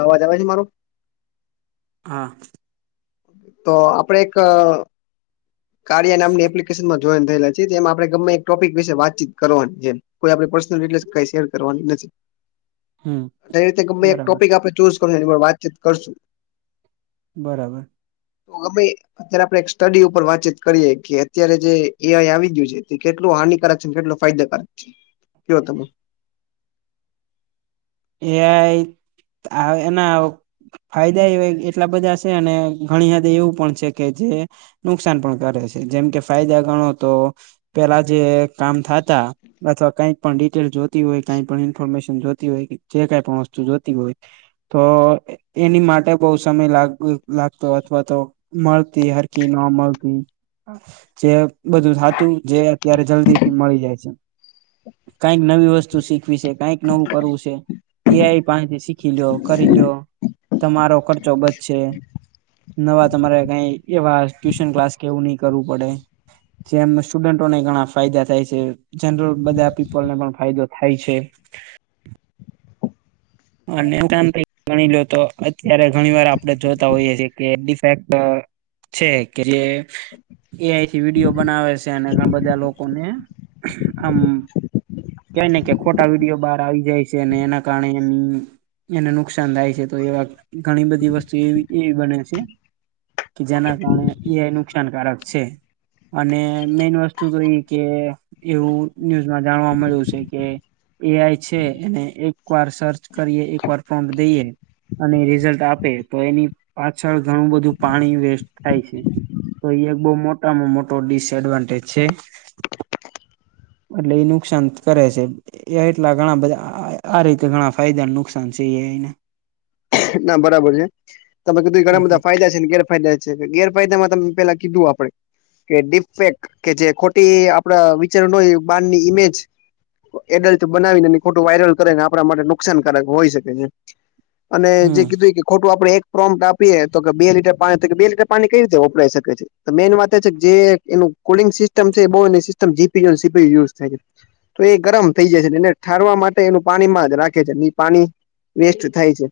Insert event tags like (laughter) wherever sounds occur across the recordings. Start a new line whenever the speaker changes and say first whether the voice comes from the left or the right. left: અવાજ આવે છે મારો?
right: હા.
left: તો આપડે એક આ કાર્ય નામની એપ્લિકેશનમાં જોઈન થયેલા છે જેમાં આપણે ગમે એક ટોપિક વિશે વાતચીત કરવાની જેમ. કોઈ આપણે પર્સનલ ડિટેલ્સ કઈ શેર કરવાની નથી.
right: (inaudible)
left: એ રીતે એક
right: બરાબર
left: ટોપિક આપડે ચૂઝ કરું એની પર વાતચીત કરશું.
right: બરાબર.
left: તો કે ભાઈ. અત્યારે આપડે એક સ્ટડી ઉપર વાતચીત કરીએ કે અત્યારે જે એઆઈ આવી ગયું છે તે કેટલું હાનિકારક છેન કેટલું ફાયદાકારક છે. કવો તમે.
right: એ આઈ આ ફાયદા એવા એટલા બધા છે અને ઘણી હદ એવું પણ છે કે જે નુકસાન પણ કરે છે જેમ કે ફાયદા ગણો તો પેલા જે કામ થતા અથવા કઈ પણ ડિટેલ જોતી હોય કઈ પણ ઇન્ફોર્મેશન જોતી હોય કે જે કઈ પણ વસ્તુ જોતી હોય. તો એની માટે બહુ સમય લ લાગતો અથવા તો મળરતી હરકી ન મળતી. જે બધું થાતું જે અત્યારે જલ્દી થી મળી જાય છે. કઈક નવી વસ્તુ શીખવી છે કઈક નવું કરવું છે એઆઈ પાણીથી શીખી લો્યો કરી લો્યો તમારો ખર્ચો બચે. નવા તમારે કઈ એવા ટ્યુશન ક્લાસ કેવું નહી કરવું પડે. જેમ સ્ટુડન્ટોને ઘણા ફાયદા થાય છે જનરલ બધા પીપલને પણ ફાયદો થાય છે. (inaudible) અને કામ ગણી લો તો અત્યારે ઘણી વાર આપડણે જોતા હોઈએીએ ડીફેક્ટ છે કે જે એ અથી વિડીયો બનાવે છે અને ઘણા બધા લોકોને આમ છે ને કે ખોટા વિડીયો બહાર આવી જાય છે ને એના કારણે એ એને નુકસાન થાય છે તો એવા ઘણી બધી વસ્તુ એવી એવી બને છે. કે જેના કારણે એ નુકસાનકારક છે. અને મેન વસ્તુ તો એઈ કે એવું ન્યૂઝમાં જાણવા મળ્યું છે કે એ આઈ છે એને એક વાર સર્ચ કરીએ એક વાર ફોન્ટ દઈએ અને રિઝલ્ટ આપે તો એની પાછળ ઘણું બધું પાણી વેસ્ટ થાય છે. તો એ એક બહુ મોટામાં મોટો ડિસએડવાન્ટેજ છે. એટલે એ નુકસાન કરે છે. એ એટલા ઘણા બધા આરે ઘણા ફાયદા નુકસાન છે એ એના.
left: ના બરાબર છે તમે કીધું
right: હમ
left: ઘણા
right: હમ
left: બધા ફાયદા છે ને કે ઘેરફાયદા છે ગેરફાયદામાં તમે પેલા કીધું આપડે કે ડીપેક કે જે ખોટી આપડા વિચાર બારની ઈમેજ એડલ્ટ બનાવીને એ ફોટો વાયરલ કરેને આપણા માટે નુકસાનકારક હોય શકે છે. અને જે
right: હમ
left: કીધું કે ખોટું આપણે એક પ્રોમ્ટ આપીએ તો કે બે લીટર પાણી તો કે બે લીટર પાણી કઈ રીતે વપરાય શકે છે તો મેન વાત એ છે કે જે એનું કોડિંગ સિસ્ટમ છે બ સિસ્ટમ જીપીયુ સીપીયુ છે. તો એ ગરમ થઈ જાય છેને એને ઠારવા માટે એનું પાણીમાં જ રાખે છે પાણી વેસ્ટ થાય છે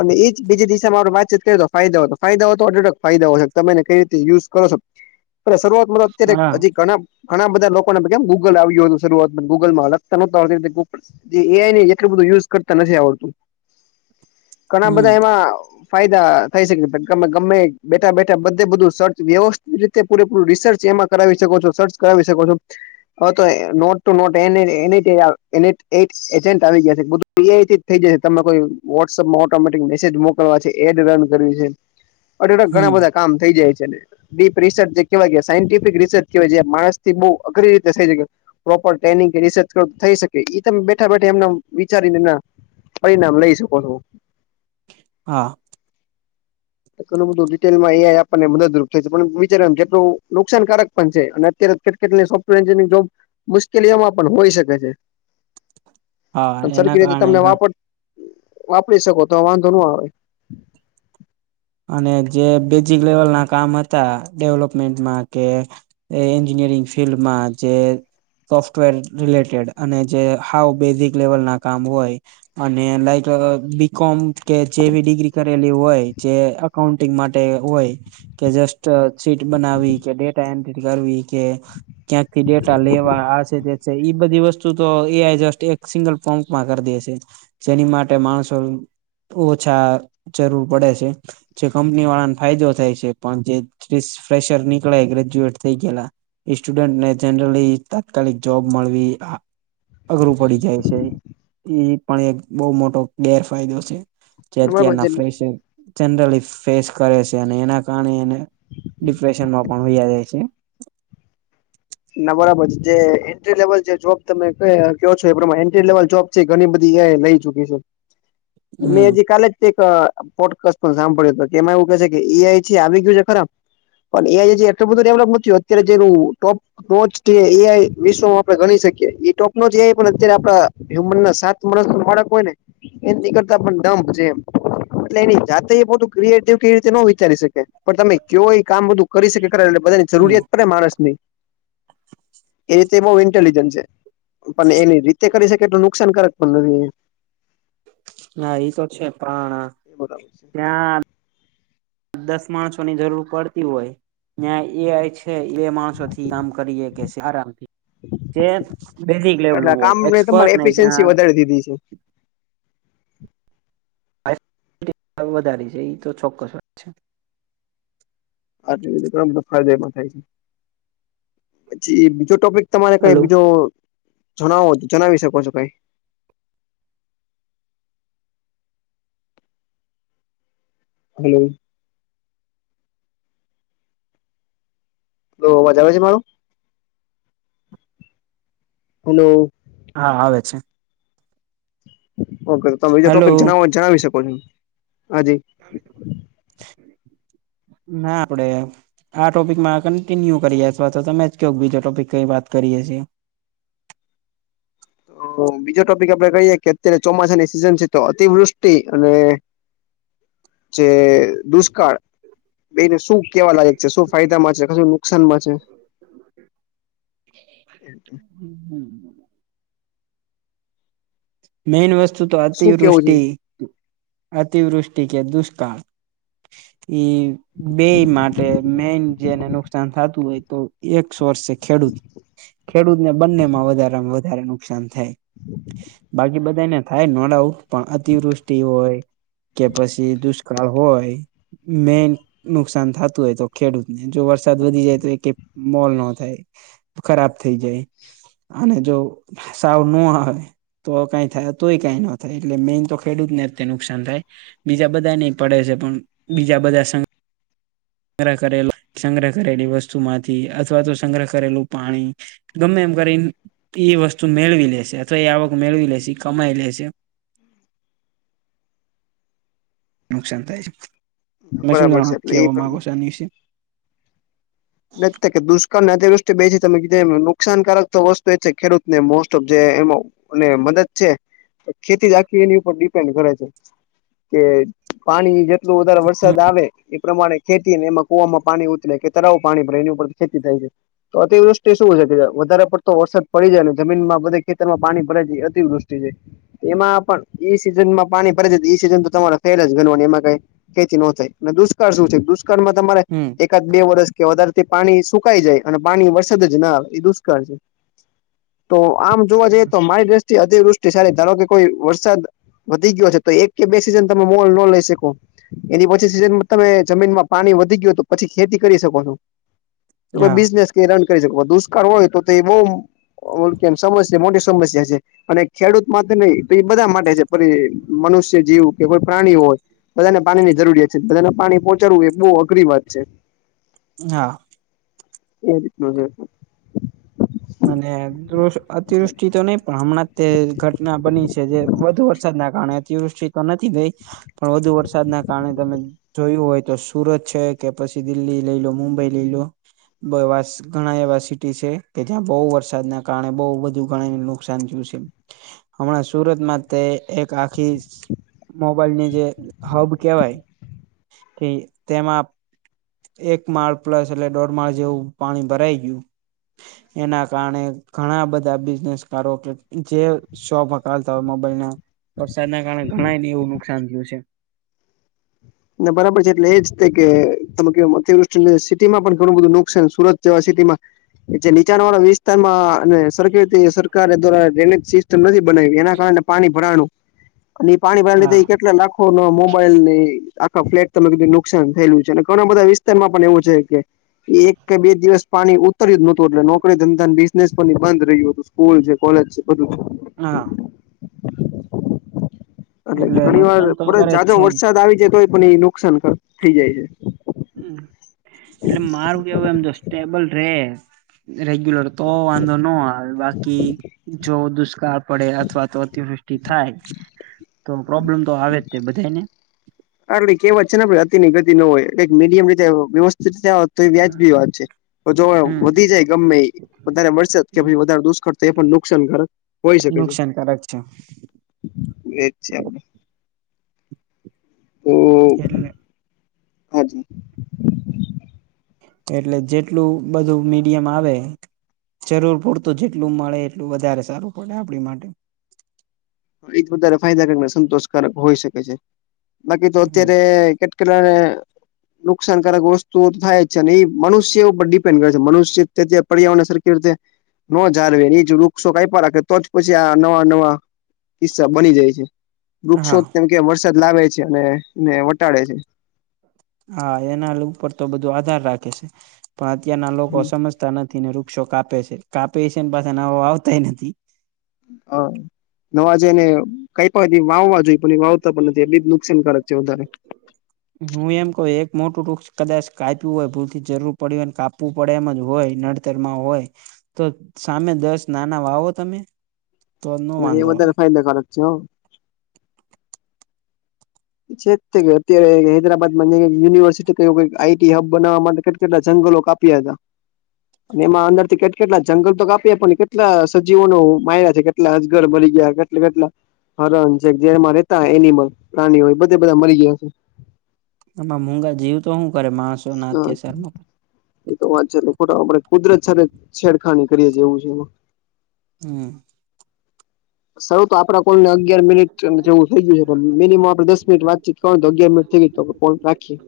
left: અને એજ બીજી દિશામાં આપ વાતચીત કરી દો ફાયદા તો ફાયદા હો તો અઢડક ફાયદા હોય છે તમેને કઈ રીતે યુઝ કરો શરૂઆત અત્યારે
right: હા
left: હજી ઘણા ઘણા બધા લોકોને કેમ ગૂગલ આવ્યું હતું શરૂઆતમાં ગૂગલમાં લગતા નહો એ એ આઈ એટલ બધું યુઝ કરતા નથી આવડતું. ઘણા
right: હમ
left: બધા એમાં ફાયદા થઈ શકે તમ ગમે ગમેએ બેઠા બેઠા બધે બધું સર્ચ વ્યવસ્થિત રીત તે પૂરેપૂરુ રિસર્ચ એમાં કરાવી શકો છો સર્ચ કરાવી શકો છો હ તો એ નોટ ટુ નોટ એને એનિટે આવ એનીટ એઇટ એજન્ટ આવી ગયા છે બધું એ થઈ જશે તમે કોઈ વોટ્સઅપ માં ઓટોમેટિક મેસેજ મોકલવા છે એડ રન કરવી છે ઘણા
right: હમ
left: બધા કામ થઈ જાય છે ને. ડીપ રિસર્ચ જે કેવાય સાયન્ટિફિક રિસર્ચ કવાય જે માણસ થી બહ અઘરી રીતે થઈ શકે. પ્રોપર ટ્રેનિંગ કે રિસર્ચ કર થઈ શકે તમે બેઠા બેઠા એમ વિચારીને પરિણામ લઈ શકો છો.
right: હા.
left: ઘણું બધું રિટેલમાં એઆઈ આપણને મદદરૂપ થાય છે પણ વિચારવાન જેટલું નુકસાનકારક પણ છે અને અત્યારે તે કેટલી સોફ્ટવેર એન્જિનિઈગ જોબ મુશ્કેલીઓમાં પણ હોઈ શકે છે.
right: (inaudible) હા એના
left: સરખી રીતે
right: કારણે
left: તમને વાપર વાપરી શકો તો વાંધો ન આવે.
right: અને જે બેઝિક લેવલ ના કામ હતા ડેવલપમેન્ટમાં કે એ એન્જિનિયરિંગ ફિલ્ડમાં જે સોફ્ટવેર રિલેટેડ અને જે હાવ બેઝિક લેવલ ના કામ હોય અને લાઈક અગ બીકોમ કે જે બી ડિગ્રી કરેલી હોય જે અકાઉન્ટિંગ માટે હોય કે જસ્ટ ચ સીટ બનાવી કે ડેટા એન્ટ્રી કરવી કે ક્યાંક થી ડેટા લેવા આ છે તે છે ઈ બધી વસ્તુ તો એ આઈ જસ્ટ એક સિંગલ પંપમાં કરી દે છે જેની માટે માણસો ઓછા જરૂર પડે છે જે કંપની વાળાન ફાયદો થાય છે પણ જે જિસ ફેશર નીકળે ગ્રેજ્યુએટ થઈ ગેલા ઈ સ્ટુડન્ટને જનરલી તાત્કાલિક જોબ મળવી આ અઘરું પડી જાય છે ઈ પણ એક બહું મોટો ગેરફાયદો છે. જેટ
left: બરાબર છે
right: કેરના ફ્રેશે જનરલી ફેસ કરે છે અને એના કારણે એને ડિપ્રેશનમાં પણ વયા જાય છે.
left: ના બરાબર છે જે એન્ટ્રી લેવલ જે જોબ તમે કેહ કહો છો એ પ્રમા એન્ટ્રી લેવલ જોબ જે ઘની બધી એઆઈ લઈ ચુકી છે મે હજી
right: હમ
left: કાલે જ એક આમ પોટ કસ સાંભળ્યું હતો એમાં એવું કે છે કે એઆઈથી આવી ગયું છે ખરા. પન એએઆઈથી એટલું બધું ડેવલોપ નથ થ્યું અત્યારે જેટલું ટોપ પહોંચથી એઆઈ વિશ્વમાં આપડે ગણી શકીએ એ ટોપનો જે પણ અત્યારે આપડા હ્યુમન ના સાત માણસ ન બાળક હોય ને એની કરતા પણ ડંપ જેમ એટલે એની જાતે એ બધું ક્રિએટિવ કે એવી રીતે ન વિચારી શકે. પણ તમે કયો ઈ કામ બધું કરી શકે ખરા એટલે બધાની જરૂરિયાત પડે માણસ ની. એ રીતે બહું ઇન્ટેલિજન્ટ છે પન એની રીતે કરી શકે એટલુ નુકસાનકારક પન નથી.
right: ના ઈ તો છે પણ
left: બરાબર છે
right: ત્યાં દસ માણસોની જરૂર પડતી હોય ન્યા એઆઈ છ થે એઆઈ માણસો થી કામ કરીએ કેસે આરામથી જે બેઝિક લેવલ નું હોય એક્સપર્ટ ને
left: સિન્સી
right: જ્યાં
left: વધારી દીધી છે.
right: વધારી છે ઈ તો ચોક્કસ વાત છે.
left: આટલા બધામ પણ ફાયદાએ પણ થાય છે પછી બીજો ટોપિક તમારે કઈ
right: હલો
left: બીજું જણાવો તો જણાવી શકો છો કઈ. હલો. તો અવાજ આવે છે મારો હલો.
right: હા આવે છે.
left: ઓકે તો તમે બીજ
right: હલો
left: ટોપિક જણાવ તો જણાવી શકો છો હજી
right: ના આપડે આ ટોપિકમાં કન્ટિન્યુ કરીએ અથવા તો તમે જ કયો બીજો ટોપિક કઈ વાત કરીએ છીએ.
left: અ બીજો ટોપિક આપડે કહીએ કે અત્યારે ચોમાસાની સિઝન છે તો અતિવૃષ્ટિ અને
right: (inaudible)
left: જે દુષ્કાળ એને શું કેવા લાગે છે શું ફાયદામાં છે કશું નું
right: હ હમ. મેન વસ્તુ તો
left: શું
right: અતિવૃષ્ટિ
left: કેવું
right: અતિવૃષ્ટિ કે દુષ્કાળ. ઈ બે માટે મેન જેને નુકસાન થતું હોય તો. એકસોર્સ છે ખેડૂત ખેડૂતને બંને માં વધારેમાં વધારે નુકસાન થાય.
left: હમ.
right: બાકી બધાને થાય નો ડાઉટ પણ અતિવૃષ્ટિ હોય કે પછી દુષ્ કાળ હોય મેન નુકસાન થતું હોય તો ખેડૂતને જો વરસાદ વધી જાય તો એ મોલ ન થાય. ખરાબ થઈ જાય અને જો સાવ ન હોય. તો કઈ થાય તોય કંઈ ન થાય એટલે મેઈન તો ખેડૂતને જ નુકસાન થાય. બીજા બધા નહી પડે છે પણ બીજા બધા સ સંગ્રહ કર સંગ્રહ કરેલી વસ્તુ માંથી અથવા તો સંગ્રહ કરેલું પાણી. ગમે એમ કરી એ વસ્તુ મેળવી લેશે અથવા એ આવક મેળવી લેશે કમાઈ લેશે. નુકસાન થાય છે,
left: છે
right: ત શું
left: બરાબર
right: જાણો
left: છે એટલે
right: કે
left: એ પ્રમાણે
right: માગો શ છે
left: દુષ્કાળની અતિવૃષ્ટિ બે તમે કીધ નુકસાનકારક વસ્તુ એ છે ખેડૂતને મોસ્ટફ જે એમાં અને મદદ છે ખેતી રાખી એની ઉપર ડિપેન્ડ કરે છે. કે પાણી જ કેટલો વધારે
right: હમ
left: વરસાદ આવે એ પ્રમાણે ખેતીને એમાં કુવામાં પાણી ઉતરે કે તરાવ પાણી ભરાઈ એની ઉપર ખેતી થાય છે. તો અતિવૃષ્ટિ શું છે વધારે પડતો વરસાદ પડી જાય ને જમીનમાં બધે ખેતરમાં પાણી ભરા જાય અતિવૃષ્ટિ છે. એમાં પણ ઈ સિઝનમાં પાણી ભડે છે ઈ સિઝન તો તમારે ફેલા જ ઘનવાની એમાં કઈ ખેંથી ન થાય અને દુષ્કાળ શું છે દુષ્કાળમાં તમારે
right: હમ
left: એકાદ બે વર્ષ કે વધારેથી પાણી સુકાઈ જાય અને પાણી વરસાદ જ ના એ દુષ્કાળ છે. તો આમ જોવા જઈએ તો મારી દ્રષ્ટિ અતિવૃષ્ટિ સારી ધારો કે કોઈ વરસાદ વધી ગયો છે તો એક કે બે સીઝન તમે મોલ નો લઈ શકો. એની પછી સીઝનમાં તમે જમીનમાં પાણી વધી ગયું તો પછી ખેતી કરી શકો.
right: હા
left: બિજનેસ કઇરન કરી શકો દુષ્કાળ હોય તો તે બવ ઓ કેમ સમસ્યા મોટી સમસ્યા છે. અને ખેડૂત માટે નહી તો એ બધા માટે છે પછી મનુષ્ય જીવ કે કોઈ પ્રાણી હોય. બધાને પાણી ની જરૂરિયાત છે બધાને પાણી પહોંચાડવું એ બહુ અઘરી વાત છે.
right: હા.
left: એ રીત (unintelligible)
right: અને અતિવૃષ્ટિ તો નહી પણ હમણાં તે ઘટના બની છે જે વધુ વરસાદના કારણે અતિવૃષ્ટિ તો નથી ભાઈ પણ વધુ વરસાદના કારણે તમે જોયું હોય તો. સુરત છે કે પછી દિલ્હી લઈ લો મુંબઈ લઈ લો બવા ઘણા એવા સિટી છે. કે ત્યાં બહુ વરસાદના કારણે બહુ બધુ ગણીને નુકસાન થયું છે. હમણાં સુરતમાં તે એક આખી મોબાઈલની જે હબ કેહેવાય કે તેમાં એક માળ પ્લસ એટલે દોઢ માળ જેવું પાણી ભરાઈ ગયું. એના કારણે ઘણા બધા બિઝનેસકારો કે જે શોમાં કાલતા હોય મોબાઈલ ના વરસાદ ના કારણે ઘણાને એવું નુકસાન થયું છે.
left: ના બરાબર છે એટલે એ જ થ કે તમે કે અતિવૃષ્ટિ સિટી માં પણ ઘણું બધું નુકસાન સુરત જવા સિટીમાં એ જે નીચાણ વાળા વિસ્તારમાં અને સરખી રીતે સરકાર દ્વારા (unintelligible) નથી બનાવ્યું એના કારણે પાણી ભરાનું. અને પાણી પાણી લીધે
right: હા
left: એ કેટલા લાખો નો મોબાઈલને આખા ફ્લેટ તું નુકસાન થયેલું છે અને ઘણા બધા વિસ્તારમાં પણ એવું છે કે એ એક કે બે દિવસ પાણી ઉતર્યું જ નતું એટલે નોકરી ધંધા બિઝનેસ પણ એ બંધ રહ્યું હતું. સ્કૂલ છે કોલેજ છે બધું (unintelligible) છે.
right: હા.
left: એટલે ઘણી વાર
right: નુકસાન તો
left: પ
right: કરે જ
left: જાજો
right: છે
left: વરસાદ આવી જાય તો એ પણ એ નુકસાન થઇ જાય છે.
right: હમ એટલે મારું કેવું એમ તો સ્ટેબલ રે રેગ્યુલર તો વાંધો નો આવે કે જો દુષ્કાળ પડે અથવા તો અતિવૃષ્ટિ થાય. તો પ્રોબ્લેમ તો આવે જ તે બધા ને.
left: આપડી કે વાત છે ને અતિની ગતિ ન હોય મીડિમ રીતે વ્યવસ્થિત તો એ વ્યાજબી વાત છે તો જો
right: હમ
left: વધી જાય ગમે. વધારે મળશે કે પછી વધારે દુષ્કાળ તો એ પણ નુકસાન કરે.
right: નુકસાનકારક છે.
left: એજ છે આપડે.
right: એટલે?
left: હા જ.
right: એટલે જેટલું બધું મીડિયમ આવે જરૂર પૂરતું જેટલું મળે એટલું વધારે સારું પડે આપણી માટે.
left: એ જ વધારે ફાયદાકારક સંતોષકારક હોય શકે છે બાકી તો અત્યારે નુકસાનકારક વસ્તુઓ તો થાય જ છે અને એ મનુષ્ય ઉપર ડિપેન્ડ કરે છે મનુષ્ય તે પર્યાવરણ સરખી રીતે ન જાળવે એ વૃક્ષો કાપયા રાખે તો જ પછી આ નવા નવા કિસ્સા બની જાય છે વૃક્ષો
right: હા
left: કેમ કે વરસાદ લાવે છે અને એને વટાડે છે.
right: હા એના ઉપર તો બધું આધાર રાખે છે પણ અત્યારના લોકો સમજ નથી ને વૃક્ષો કાપે છે કાપે છે ને પાછા નવા વાવતાય નથી.
left: હ નવા જઈ ને કઈ પણ વાવવા જોઈએ. વાવતા પણ નથી એ બી જ નુકસાનકારક છે વધારે.
right: હું એમ કહ એક મોટું વૃક્ષ કદાચ કાપ્યું હોય ભૂલ જરૂર પડી હોયને કાપ કાપું પડે એમ જ હોય નડતરમાં હોય તો સામે દસ નાના વાવો તમે. તો ન
left: એ
right: વાંધો આવે
left: વધારે ફાયદાકારક છે. છે અત્યારે હૈદરાબાદમાં યુનિવર્સિટી ક આઈટી હબ બનાવા માટે કેટલા જંગલો કાપ્યા હતા.
right: (inaudible)
left: એમાં અંદર થી કેટ કેટલા જંગલ તો કાપીએ કેટલા સજીવો ન માર્યા છે કેટલા અજગર મરી ગયા એટલે કેટલા હરણ છે જેમાં રહેતા એનિમલ પ્રાણીઓ હોય બધે બધા મરી ગયા છે.
right: આમાં મુંગા જીવ તો શું કરે માણસ
left: હા. એ તો વાત છે ખોટા આપડે કુદરત છેડખાની કરીએ એવું છે.
right: હમ.
left: સૌ તો આપડા. અગિયાર મિનિટ અને જેવું થઈ ગયું મિમ આપડ દસ મિનિટ વાતચીત કરું તો અગિયાર મિનિટ થઈ ગયું રાખીએ.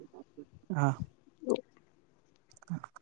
right: હા. (inaudible)